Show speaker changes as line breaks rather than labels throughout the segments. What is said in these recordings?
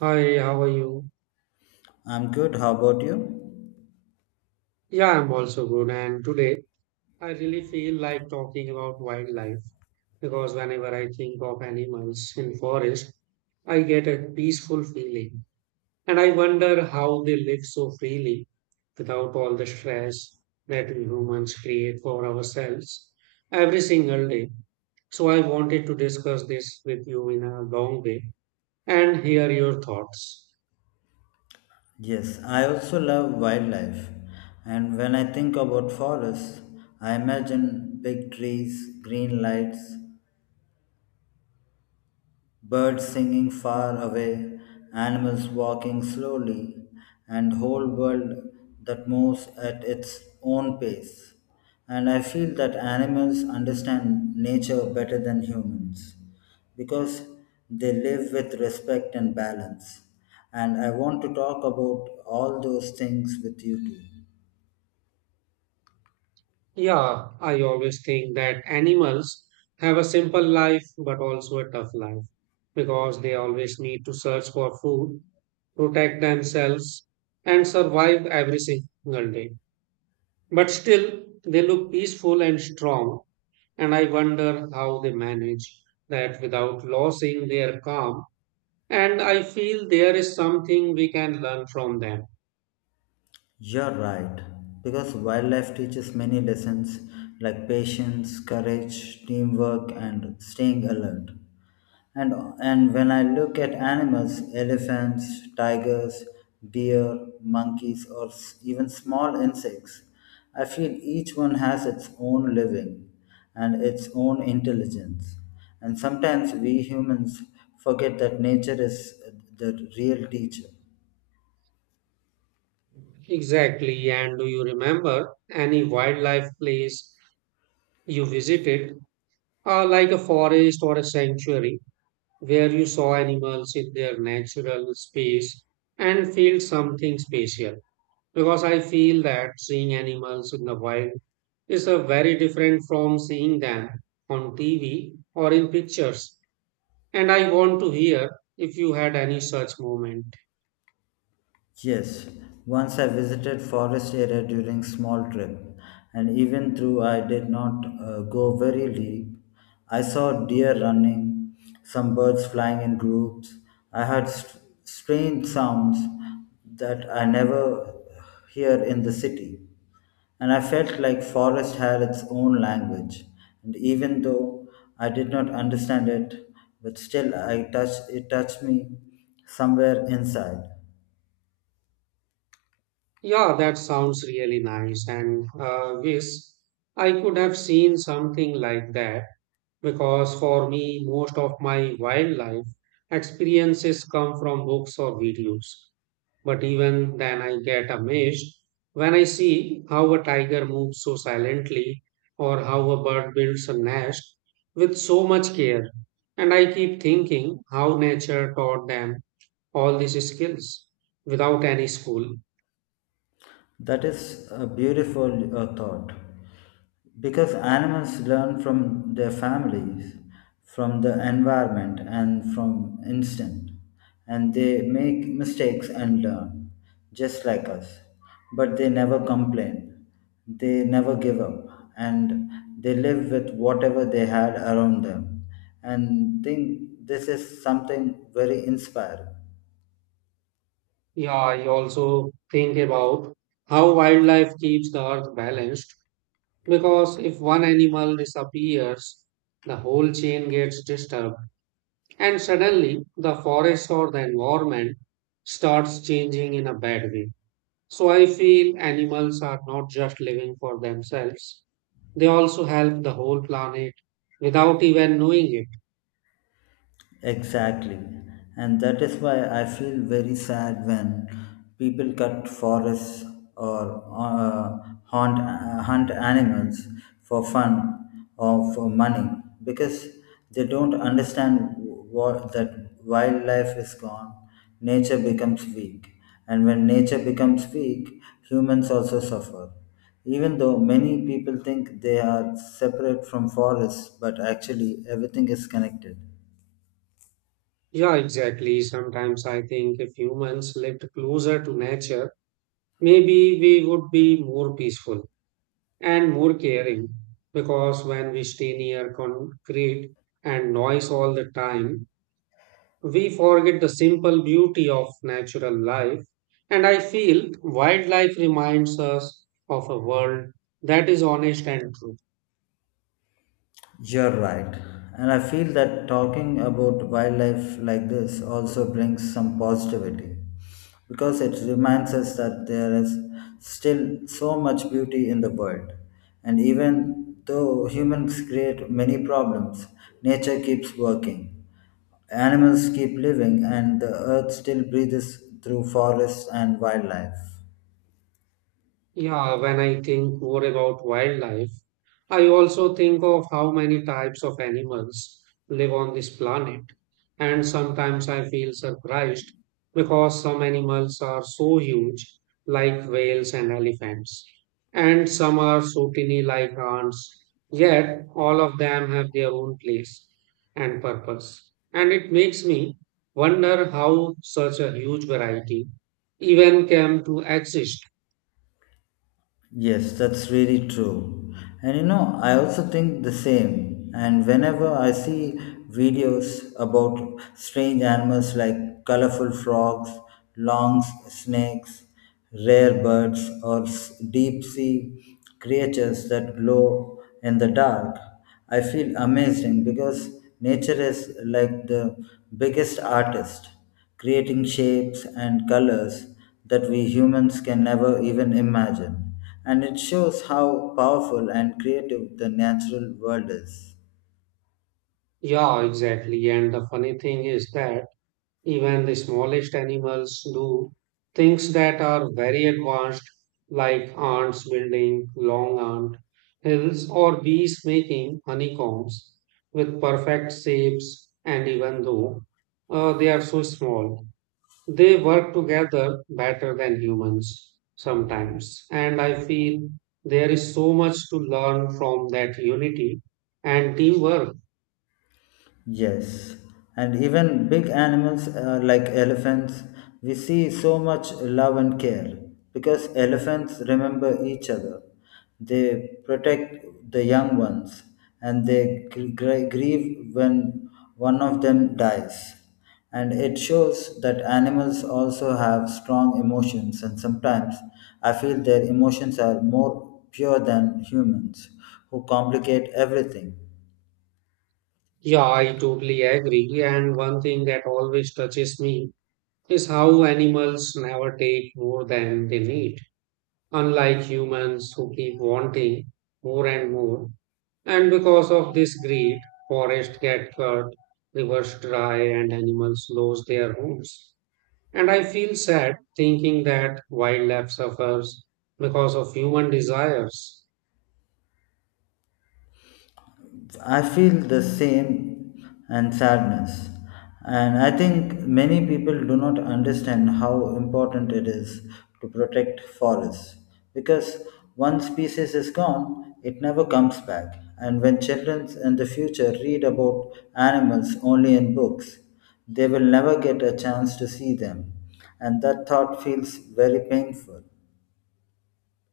Hi, how are you?
I'm good. How about you?
Yeah, I'm also good. And today I really feel like talking about wildlife because whenever I think of animals in forest, I get a peaceful feeling. And I wonder how they live so freely without all the stress that we humans create for ourselves every single day. So I wanted to discuss this with you in a long way and hear your thoughts.
Yes, I also love wildlife. And when I think about forests, I imagine big trees, green lights, birds singing far away, animals walking slowly, and whole world that moves at its own pace. And I feel that animals understand nature better than humans because they live with respect and balance. And I want to talk about all those things with you too.
Yeah, I always think that animals have a simple life but also a tough life because they always need to search for food, protect themselves, and survive every single day. But still, they look peaceful and strong, and I wonder how they manage that without losing their calm. And I feel there is something we can learn from them.
You're right, because wildlife teaches many lessons like patience, courage, teamwork, and staying alert. And, and when I look at animals, elephants, tigers, deer, monkeys, or even small insects, I feel each one has its own living and its own intelligence. And sometimes we humans forget that nature is the real teacher.
Exactly. And do you remember any wildlife place you visited, like a forest or a sanctuary where you saw animals in their natural space and feel something special? Because I feel that seeing animals in the wild is a very different from seeing them on TV or in pictures. And I want to hear if you had any such moment.
Yes, once I visited forest area during small trip, and even though I did not go very deep, I saw deer running, some birds flying in groups. I heard strange sounds that I never hear in the city, and I felt like forest had its own language. And even though I did not understand it, but still I touched me somewhere inside.
Yeah, that sounds really nice, and wish I could have seen something like that because for me, most of my wildlife experiences come from books or videos. But even then, I get amazed when I see how a tiger moves so silently or how a bird builds a nest with so much care. And I keep thinking how nature taught them all these skills without any school.
That is a beautiful thought because animals learn from their families, from the environment, and from instinct, and they make mistakes and learn just like us. But they never complain, they never give up, and they live with whatever they had around them. And think this is something very inspiring.
Yeah, I also think about how wildlife keeps the earth balanced. Because if one animal disappears, the whole chain gets disturbed, and suddenly the forest or the environment starts changing in a bad way. So I feel animals are not just living for themselves, they also help the whole planet without even knowing it.
Exactly. And that is why I feel very sad when people cut forests or hunt, hunt animals for fun or for money because they don't understand that wildlife is gone, nature becomes weak. And when nature becomes weak, humans also suffer. Even though many people think they are separate from forests, but actually everything is connected.
Yeah, exactly. Sometimes I think if humans lived closer to nature, maybe we would be more peaceful and more caring, because when we stay near concrete and noise all the time, we forget the simple beauty of natural life. And I feel wildlife reminds us of a world that is honest and true.
You're right. And I feel that talking about wildlife like this also brings some positivity because it reminds us that there is still so much beauty in the world. And even though humans create many problems, nature keeps working. Animals keep living, and the earth still breathes through forests and wildlife.
Yeah, when I think more about wildlife, I also think of how many types of animals live on this planet. And sometimes I feel surprised because some animals are so huge, like whales and elephants, and some are so tiny, like ants. Yet all of them have their own place and purpose. And it makes me wonder how such a huge variety even came to exist.
Yes, that's really true. And you know, I also think the same. And whenever I see videos about strange animals like colorful frogs, long snakes, rare birds, or deep sea creatures that glow in the dark, I feel amazing because nature is like the biggest artist, creating shapes and colors that we humans can never even imagine, and it shows how powerful and creative the natural world is.
Yeah, exactly. And the funny thing is that even the smallest animals do things that are very advanced, like ants building long ant hills or bees making honeycombs with perfect shapes. And even though they are so small, they work together better than humans sometimes. And I feel there is so much to learn from that unity and teamwork.
Yes, and even big animals like elephants, we see so much love and care because elephants remember each other. They protect the young ones and they grieve when one of them dies. And it shows that animals also have strong emotions, and sometimes I feel their emotions are more pure than humans who complicate everything.
Yeah, I totally agree. And one thing that always touches me is how animals never take more than they need, unlike humans who keep wanting more and more. And because of this greed, forests get cut, rivers dry, and animals lose their homes. And I feel sad thinking that wildlife suffers because of human desires.
I feel the same and sadness. And I think many people do not understand how important it is to protect forests because one species is gone, it never comes back. And when children in the future read about animals only in books, they will never get a chance to see them. And that thought feels very painful.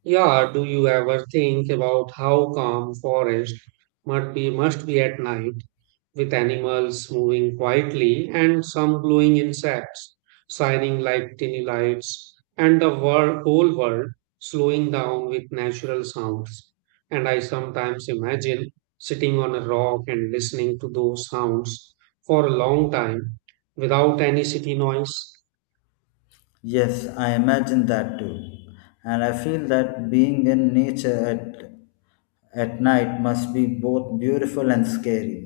Yeah, do you ever think about how calm forest must be at night, with animals moving quietly and some glowing insects shining like tiny lights and the whole world slowing down with natural sounds? And I sometimes imagine sitting on a rock and listening to those sounds for a long time without any city noise.
Yes, I imagine that too. And I feel that being in nature at night must be both beautiful and scary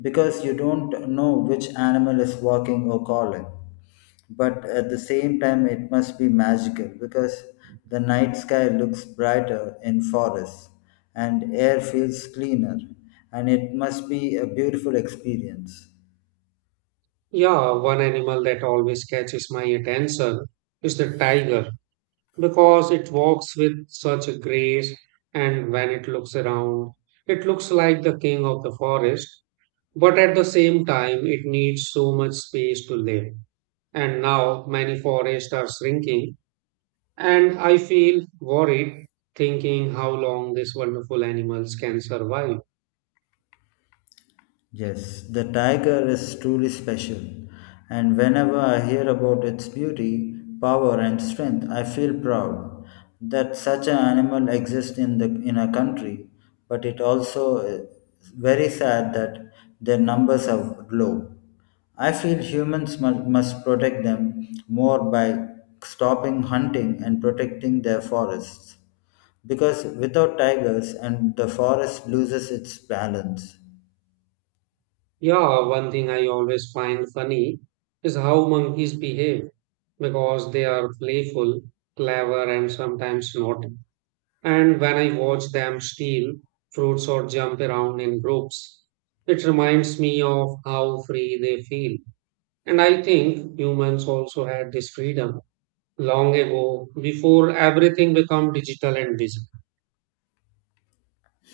because you don't know which animal is walking or calling. But at the same time, it must be magical because the night sky looks brighter in forests and air feels cleaner, and it must be a beautiful experience.
Yeah, one animal that always catches my attention is the tiger because it walks with such a grace, and when it looks around, it looks like the king of the forest. But at the same time, it needs so much space to live. And now many forests are shrinking, and I feel worried thinking how long these wonderful animals can survive.
Yes, the tiger is truly special, and whenever I hear about its beauty, power, and strength, I feel proud that such an animal exists in a country, but it also is very sad that their numbers are low. I feel humans must protect them more by stopping hunting and protecting their forests, because without tigers and the forest loses its balance.
Yeah, one thing I always find funny is how monkeys behave because they are playful, clever, and sometimes not. And when I watch them steal fruits or jump around in groups, it reminds me of how free they feel. And I think humans also had this freedom long ago before everything became digital and busy.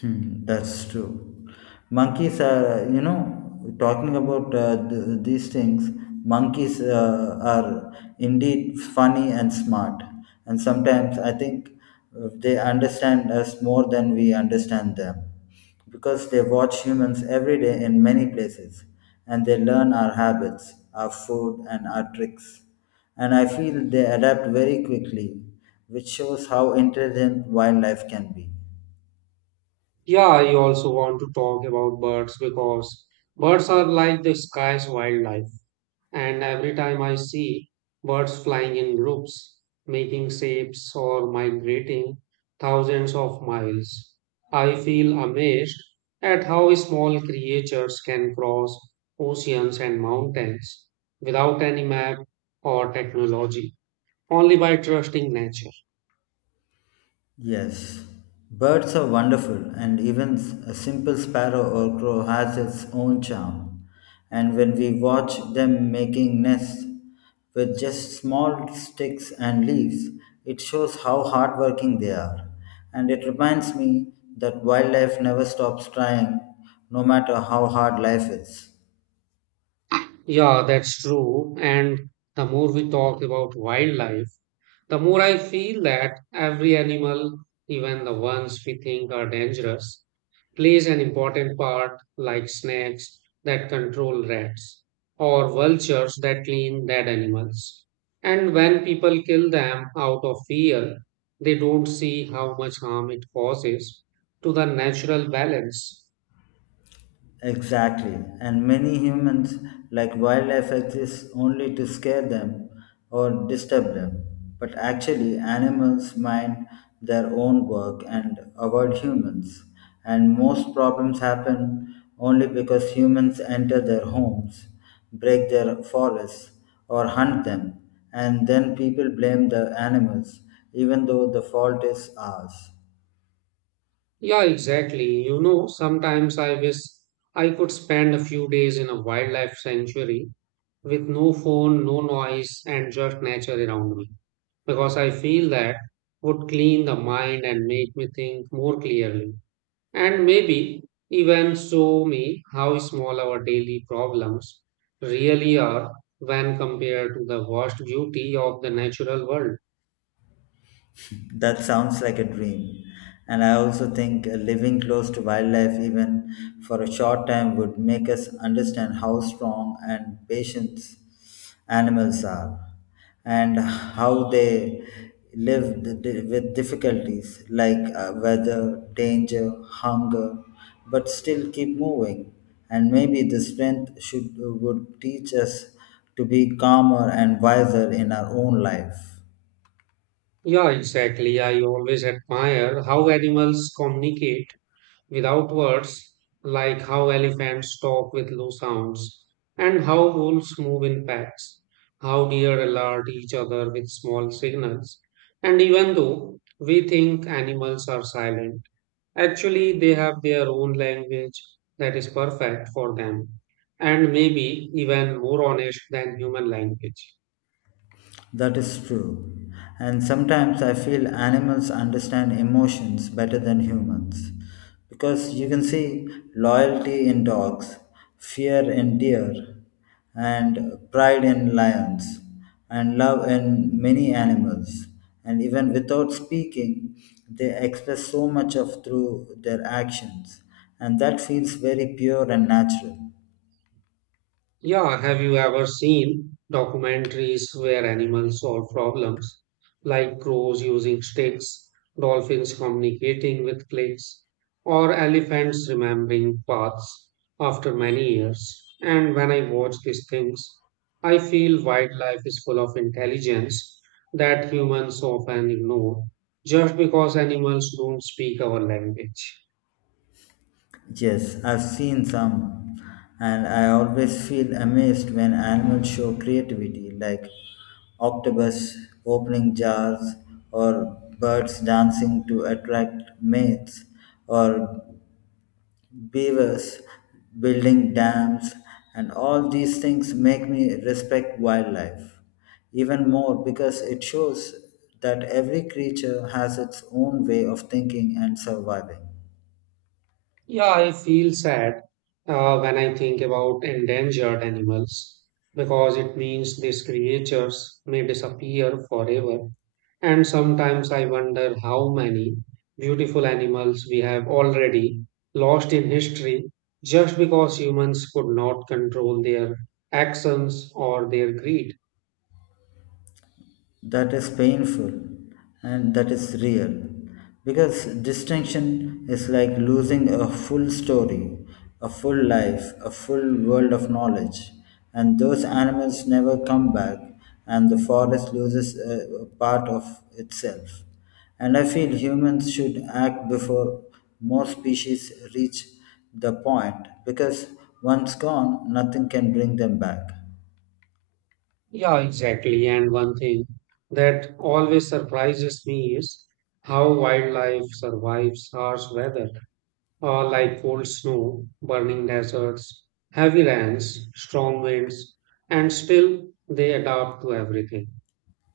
Hmm, that's true. Monkeys are, you know, talking about these things, monkeys are indeed funny and smart. And sometimes I think they understand us more than we understand them because they watch humans every day in many places and they learn our habits, our food, and our tricks. And I feel they adapt very quickly, which shows how intelligent wildlife can be.
Yeah, I also want to talk about birds because birds are like the sky's wildlife. And every time I see birds flying in groups, making shapes or migrating thousands of miles, I feel amazed at how small creatures can cross oceans and mountains without any map or technology, only by trusting nature.
Yes, birds are wonderful, and even a simple sparrow or crow has its own charm. And when we watch them making nests with just small sticks and leaves, it shows how hardworking they are. And it reminds me that wildlife never stops trying, no matter how hard life is.
Yeah, that's true. And the more we talk about wildlife, the more I feel that every animal, even the ones we think are dangerous, plays an important part, like snakes that control rats or vultures that clean dead animals. And when people kill them out of fear, they don't see how much harm it causes to the natural balance.
Exactly. And many humans, like wildlife, exists only to scare them or disturb them. But actually, animals mind their own work and avoid humans. And most problems happen only because humans enter their homes, break their forests, or hunt them. And then people blame the animals, even though the fault is ours.
Yeah, exactly. You know, sometimes I wish I could spend a few days in a wildlife sanctuary with no phone, no noise, and just nature around me, because I feel that would clean the mind and make me think more clearly, and maybe even show me how small our daily problems really are when compared to the vast beauty of the natural world.
That sounds like a dream. And I also think living close to wildlife, even for a short time, would make us understand how strong and patient animals are and how they live with difficulties like weather, danger, hunger, but still keep moving. And maybe the strength should would teach us to be calmer and wiser in our own life.
Yeah, exactly. I always admire how animals communicate without words, like how elephants talk with low sounds, and how wolves move in packs, how deer alert each other with small signals. And even though we think animals are silent, actually they have their own language that is perfect for them, and maybe even more honest than human language.
That is true. And sometimes I feel animals understand emotions better than humans. Because you can see loyalty in dogs, fear in deer, and pride in lions, and love in many animals. And even without speaking, they express so much of through their actions. And that feels very pure and natural.
Yeah, have you ever seen documentaries where animals solve problems, like crows using sticks, dolphins communicating with clicks, or elephants remembering paths after many years? And when I watch these things, I feel wildlife is full of intelligence that humans often ignore just because animals don't speak our language.
Yes, I've seen some, and I always feel amazed when animals show creativity, like octopus opening jars, or birds dancing to attract mates, or beavers building dams, and all these things make me respect wildlife even more because it shows that every creature has its own way of thinking and surviving.
Yeah, I feel sad when I think about endangered animals because it means these creatures may disappear forever. And sometimes I wonder how many beautiful animals we have already lost in history just because humans could not control their actions or their greed.
That is painful and that is real because distinction is like losing a full story, a full life, a full world of knowledge, and those animals never come back, and the forest loses a part of itself, and I feel humans should act before more species reach the point because once gone nothing can bring them back.
Yeah, exactly. And one thing that always surprises me is how wildlife survives harsh weather, like cold snow, burning deserts, heavy rains, strong winds, and still they adapt to everything.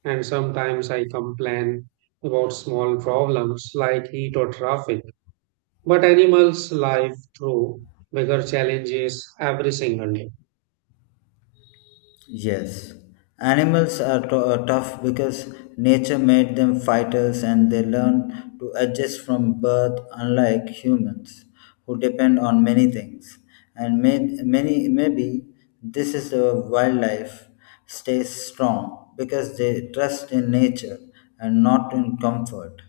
And sometimes I complain about small problems like heat or traffic, but animals live through bigger challenges every single day.
Yes, animals are tough because nature made them fighters and they learn to adjust from birth, unlike humans who depend on many things. And maybe this is the wildlife stays strong because they trust in nature and not in comfort.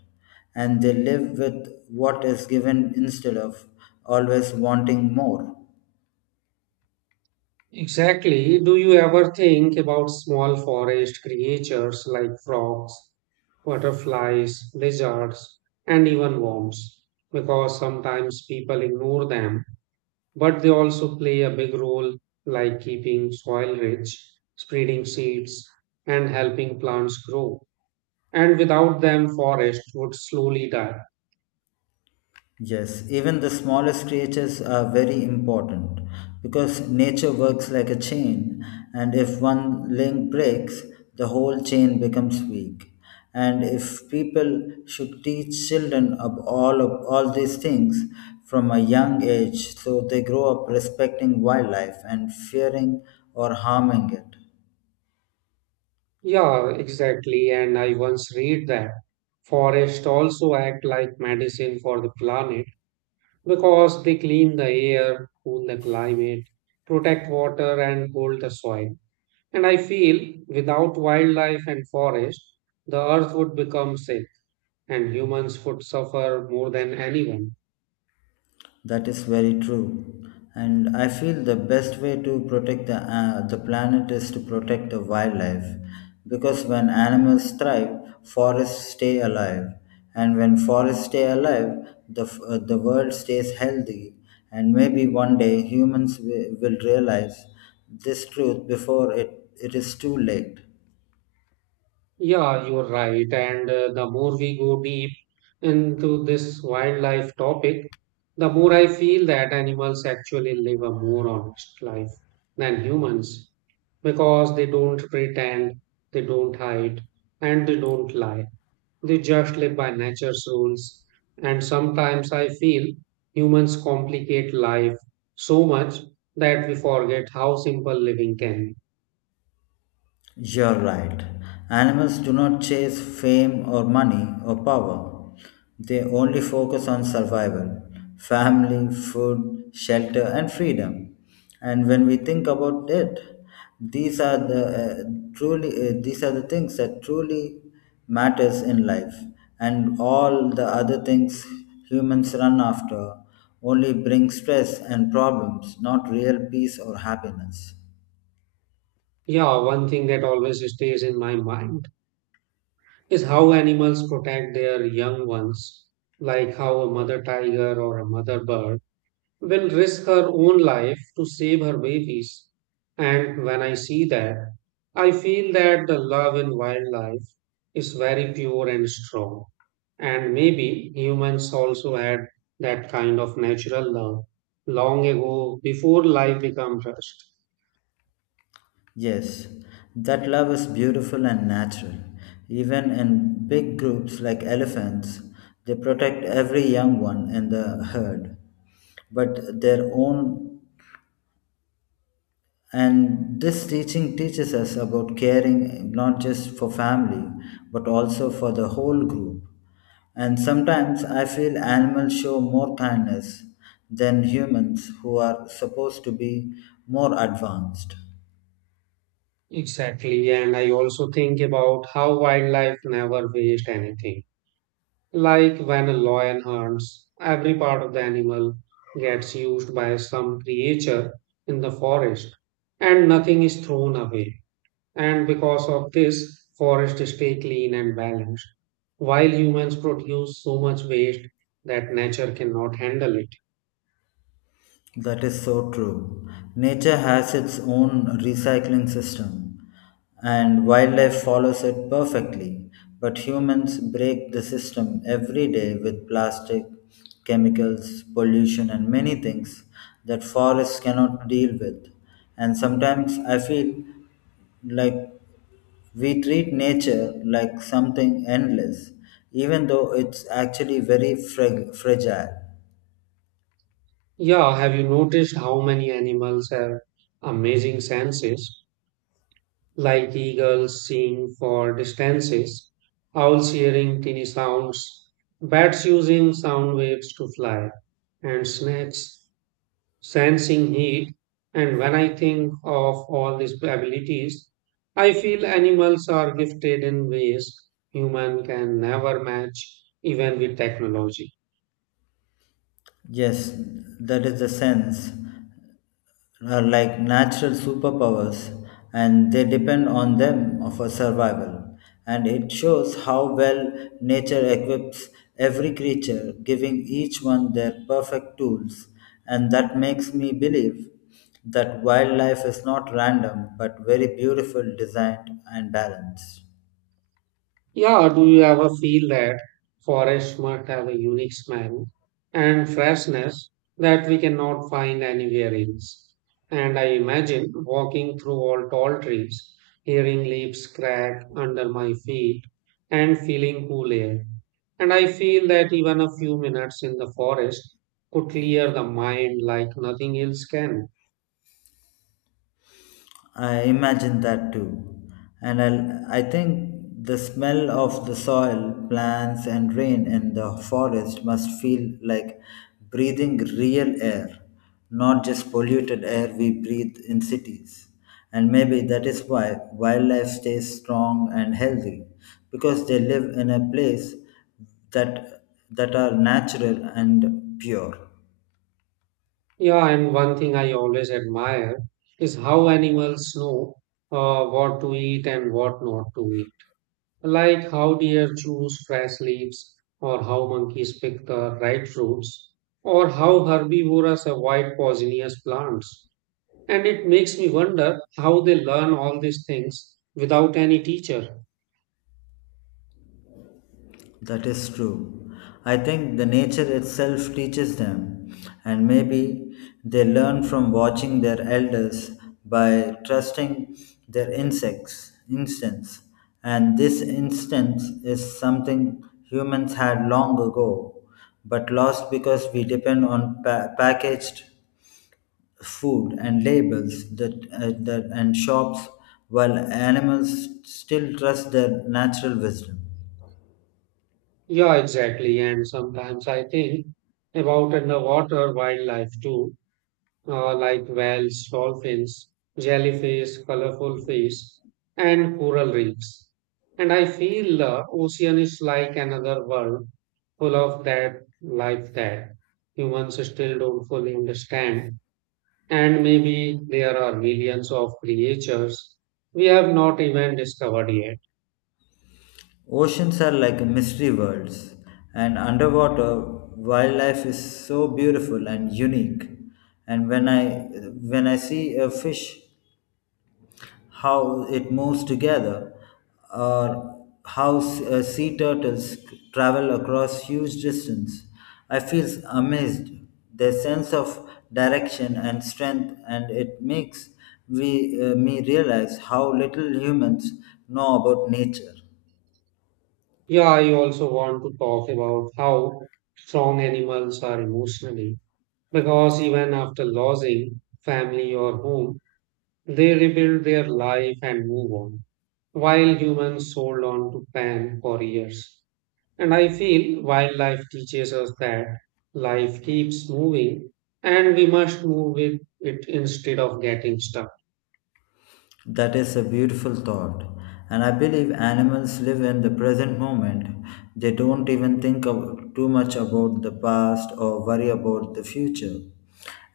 And they live with what is given instead of always wanting more.
Exactly. Do you ever think about small forest creatures like frogs, butterflies, lizards, and even worms? Because sometimes people ignore them, but they also play a big role, like keeping soil rich, spreading seeds, and helping plants grow. And without them, forest would slowly die.
Yes, even the smallest creatures are very important because nature works like a chain, and if one link breaks, the whole chain becomes weak. And if people should teach children of all these things from a young age, so they grow up respecting wildlife and fearing or harming it.
Yeah, exactly. And I once read that forests also act like medicine for the planet because they clean the air, cool the climate, protect water, and hold the soil. And I feel without wildlife and forest, the earth would become sick and humans would suffer more than anyone.
That is very true. And I feel the best way to protect the planet is to protect the wildlife. Because when animals thrive, forests stay alive. And when forests stay alive, the world stays healthy. And maybe one day humans will realize this truth before it is too late.
Yeah, you're right. And the more we go deep into this wildlife topic, the more I feel that animals actually live a more honest life than humans because they don't pretend, they don't hide, and they don't lie. They just live by nature's rules. And sometimes I feel humans complicate life so much that we forget how simple living can be.
You're right. Animals do not chase fame or money or power. They only focus on survival, family, food, shelter, and freedom. And when we think about it, these are these are the things that truly matters in life. And all the other things humans run after only bring stress and problems, not real peace or happiness.
Yeah, one thing that always stays in my mind is how animals protect their young ones, like how a mother tiger or a mother bird will risk her own life to save her babies. And when I see that, I feel that the love in wildlife is very pure and strong. And maybe humans also had that kind of natural love long ago before life became rushed.
Yes, that love is beautiful and natural. Even in big groups like elephants, they protect every young one in the herd, but their own. And this teaching teaches us about caring not just for family, but also for the whole group. And sometimes I feel animals show more kindness than humans who are supposed to be more advanced.
Exactly. And I also think about how wildlife never waste anything. Like when a lion hunts, every part of the animal gets used by some creature in the forest and nothing is thrown away. And because of this, forests stay clean and balanced, while humans produce so much waste that nature cannot handle it.
That is so true. Nature has its own recycling system, and wildlife follows it perfectly. But humans break the system every day with plastic, chemicals, pollution, and many things that forests cannot deal with. And sometimes I feel like we treat nature like something endless, even though it's actually very fragile.
Yeah, have you noticed how many animals have amazing senses, like eagles seeing for distances, owls hearing tiny sounds, bats using sound waves to fly, and snakes sensing heat? And when I think of all these abilities, I feel animals are gifted in ways human can never match, even with technology.
Yes, that is the sense. Are like natural superpowers, and they depend on them for survival. And it shows how well nature equips every creature, giving each one their perfect tools. And that makes me believe that wildlife is not random, but very beautiful, designed, and balanced.
Yeah, do you ever feel that forests must have a unique smell and freshness that we cannot find anywhere else? And I imagine walking through all tall trees, hearing leaves crack under my feet, and feeling cool air. And I feel that even a few minutes in the forest could clear the mind like nothing else can.
I imagine that too. I think the smell of the soil, plants, and rain in the forest must feel like breathing real air, not just polluted air we breathe in cities. And maybe that is why wildlife stays strong and healthy, because they live in a place that, that are natural and pure.
Yeah, and one thing I always admire is how animals know what to eat and what not to eat. Like how deer choose fresh leaves, or how monkeys pick the right fruits, or how herbivorous avoid poisonous plants. And it makes me wonder how they learn all these things without any teacher.
That is true. I think the nature itself teaches them, and maybe they learn from watching their elders by trusting their insects instincts. And this instinct is something humans had long ago, but lost because we depend on packaged food and labels that, that and shops, while animals still trust their natural wisdom.
Yeah, exactly. And sometimes I think about underwater wildlife too, like whales, dolphins, jellyfish, colorful fish, and coral reefs. And I feel the ocean is like another world full of that life that humans still don't fully understand. And maybe there are millions of creatures we have not even discovered yet.
Oceans are like mystery worlds, and underwater wildlife is so beautiful and unique. And when I see a fish, how it moves together, or how sea turtles travel across huge distance, I feel amazed. Their sense of direction and strength, and it makes we me realize how little humans know about nature.
Yeah, I also want to talk about how strong animals are emotionally because even after losing family or home, they rebuild their life and move on, while humans hold on to plan for years. And I feel wildlife teaches us that life keeps moving and we must move with it instead of getting stuck.
That is a beautiful thought. And I believe animals live in the present moment. They don't even too much about the past or worry about the future.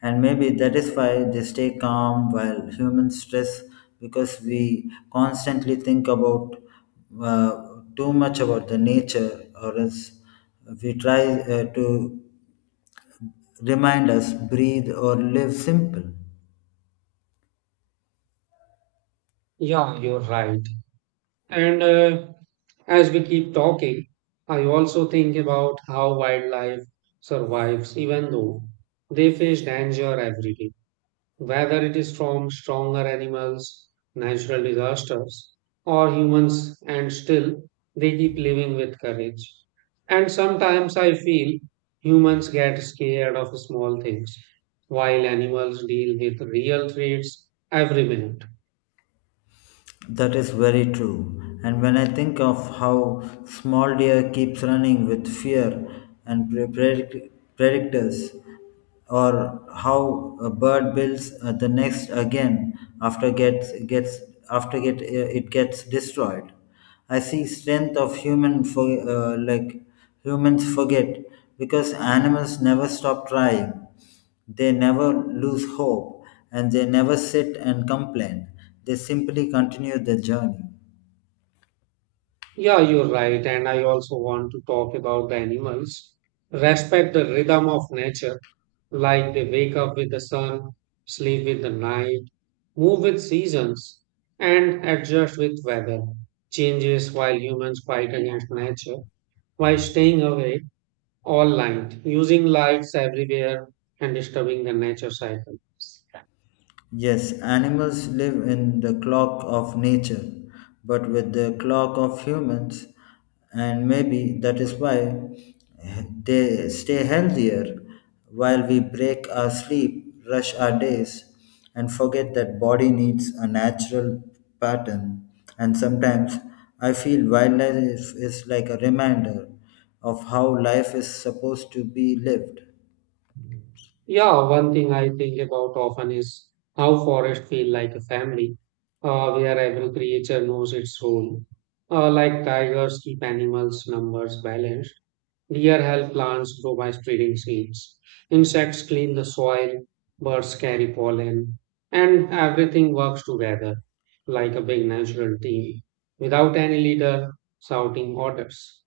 And maybe that is why they stay calm while humans stress because we constantly think about uh, too much about the nature or else we try to remind us breathe or live simple.
Yeah, you're right. And as we keep talking, I also think about how wildlife survives even though they face danger every day, whether it is from stronger animals, natural disasters, or humans, and still they keep living with courage. And sometimes I feel humans get scared of small things, while animals deal with real threats every minute.
That is very true. And when I think of how small deer keeps running with fear and predictors, or how a bird builds the nest again after gets gets after get it gets destroyed, I see strength of human for like humans forget because animals never stop trying, they never lose hope, and they never sit and complain. They simply continue the journey.
Yeah, you're right. And I also want to talk about the animals. Respect the rhythm of nature, like they wake up with the sun, sleep with the night, move with seasons, and adjust with weather changes, while humans fight against nature by staying away all night, using lights everywhere, and disturbing the nature cycle.
Yes, animals live in the clock of nature, but with the clock of humans, and maybe that is why they stay healthier while we break our sleep, rush our days, and forget that body needs a natural pattern. And sometimes I feel wildlife is like a reminder of how life is supposed to be lived.
Yeah, one thing I think about often is how forests feel like a family, where every creature knows its role. Like tigers keep animals' numbers balanced, deer help plants grow by spreading seeds, insects clean the soil, birds carry pollen, and everything works together like a big natural team without any leader shouting orders.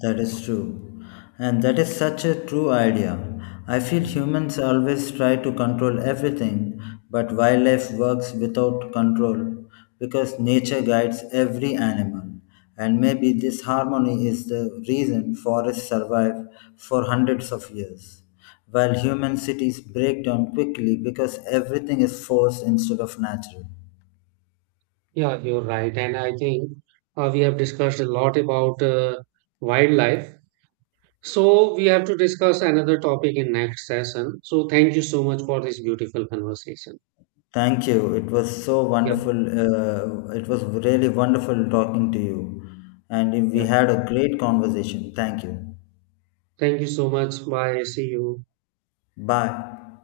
That is true. And that is such a true idea. I feel humans always try to control everything, but wildlife works without control because nature guides every animal. And maybe this harmony is the reason forests survive for hundreds of years, while human cities break down quickly because everything is forced instead of natural.
Yeah, you're right. And I think we have discussed a lot about wildlife. So we have to discuss another topic in next session. So thank you so much for this beautiful conversation.
Thank you. It was so
Yeah,
wonderful. It was really wonderful talking to you. And
yeah.
we had a great conversation. Thank you.
Thank you so much. Bye. See you.
Bye.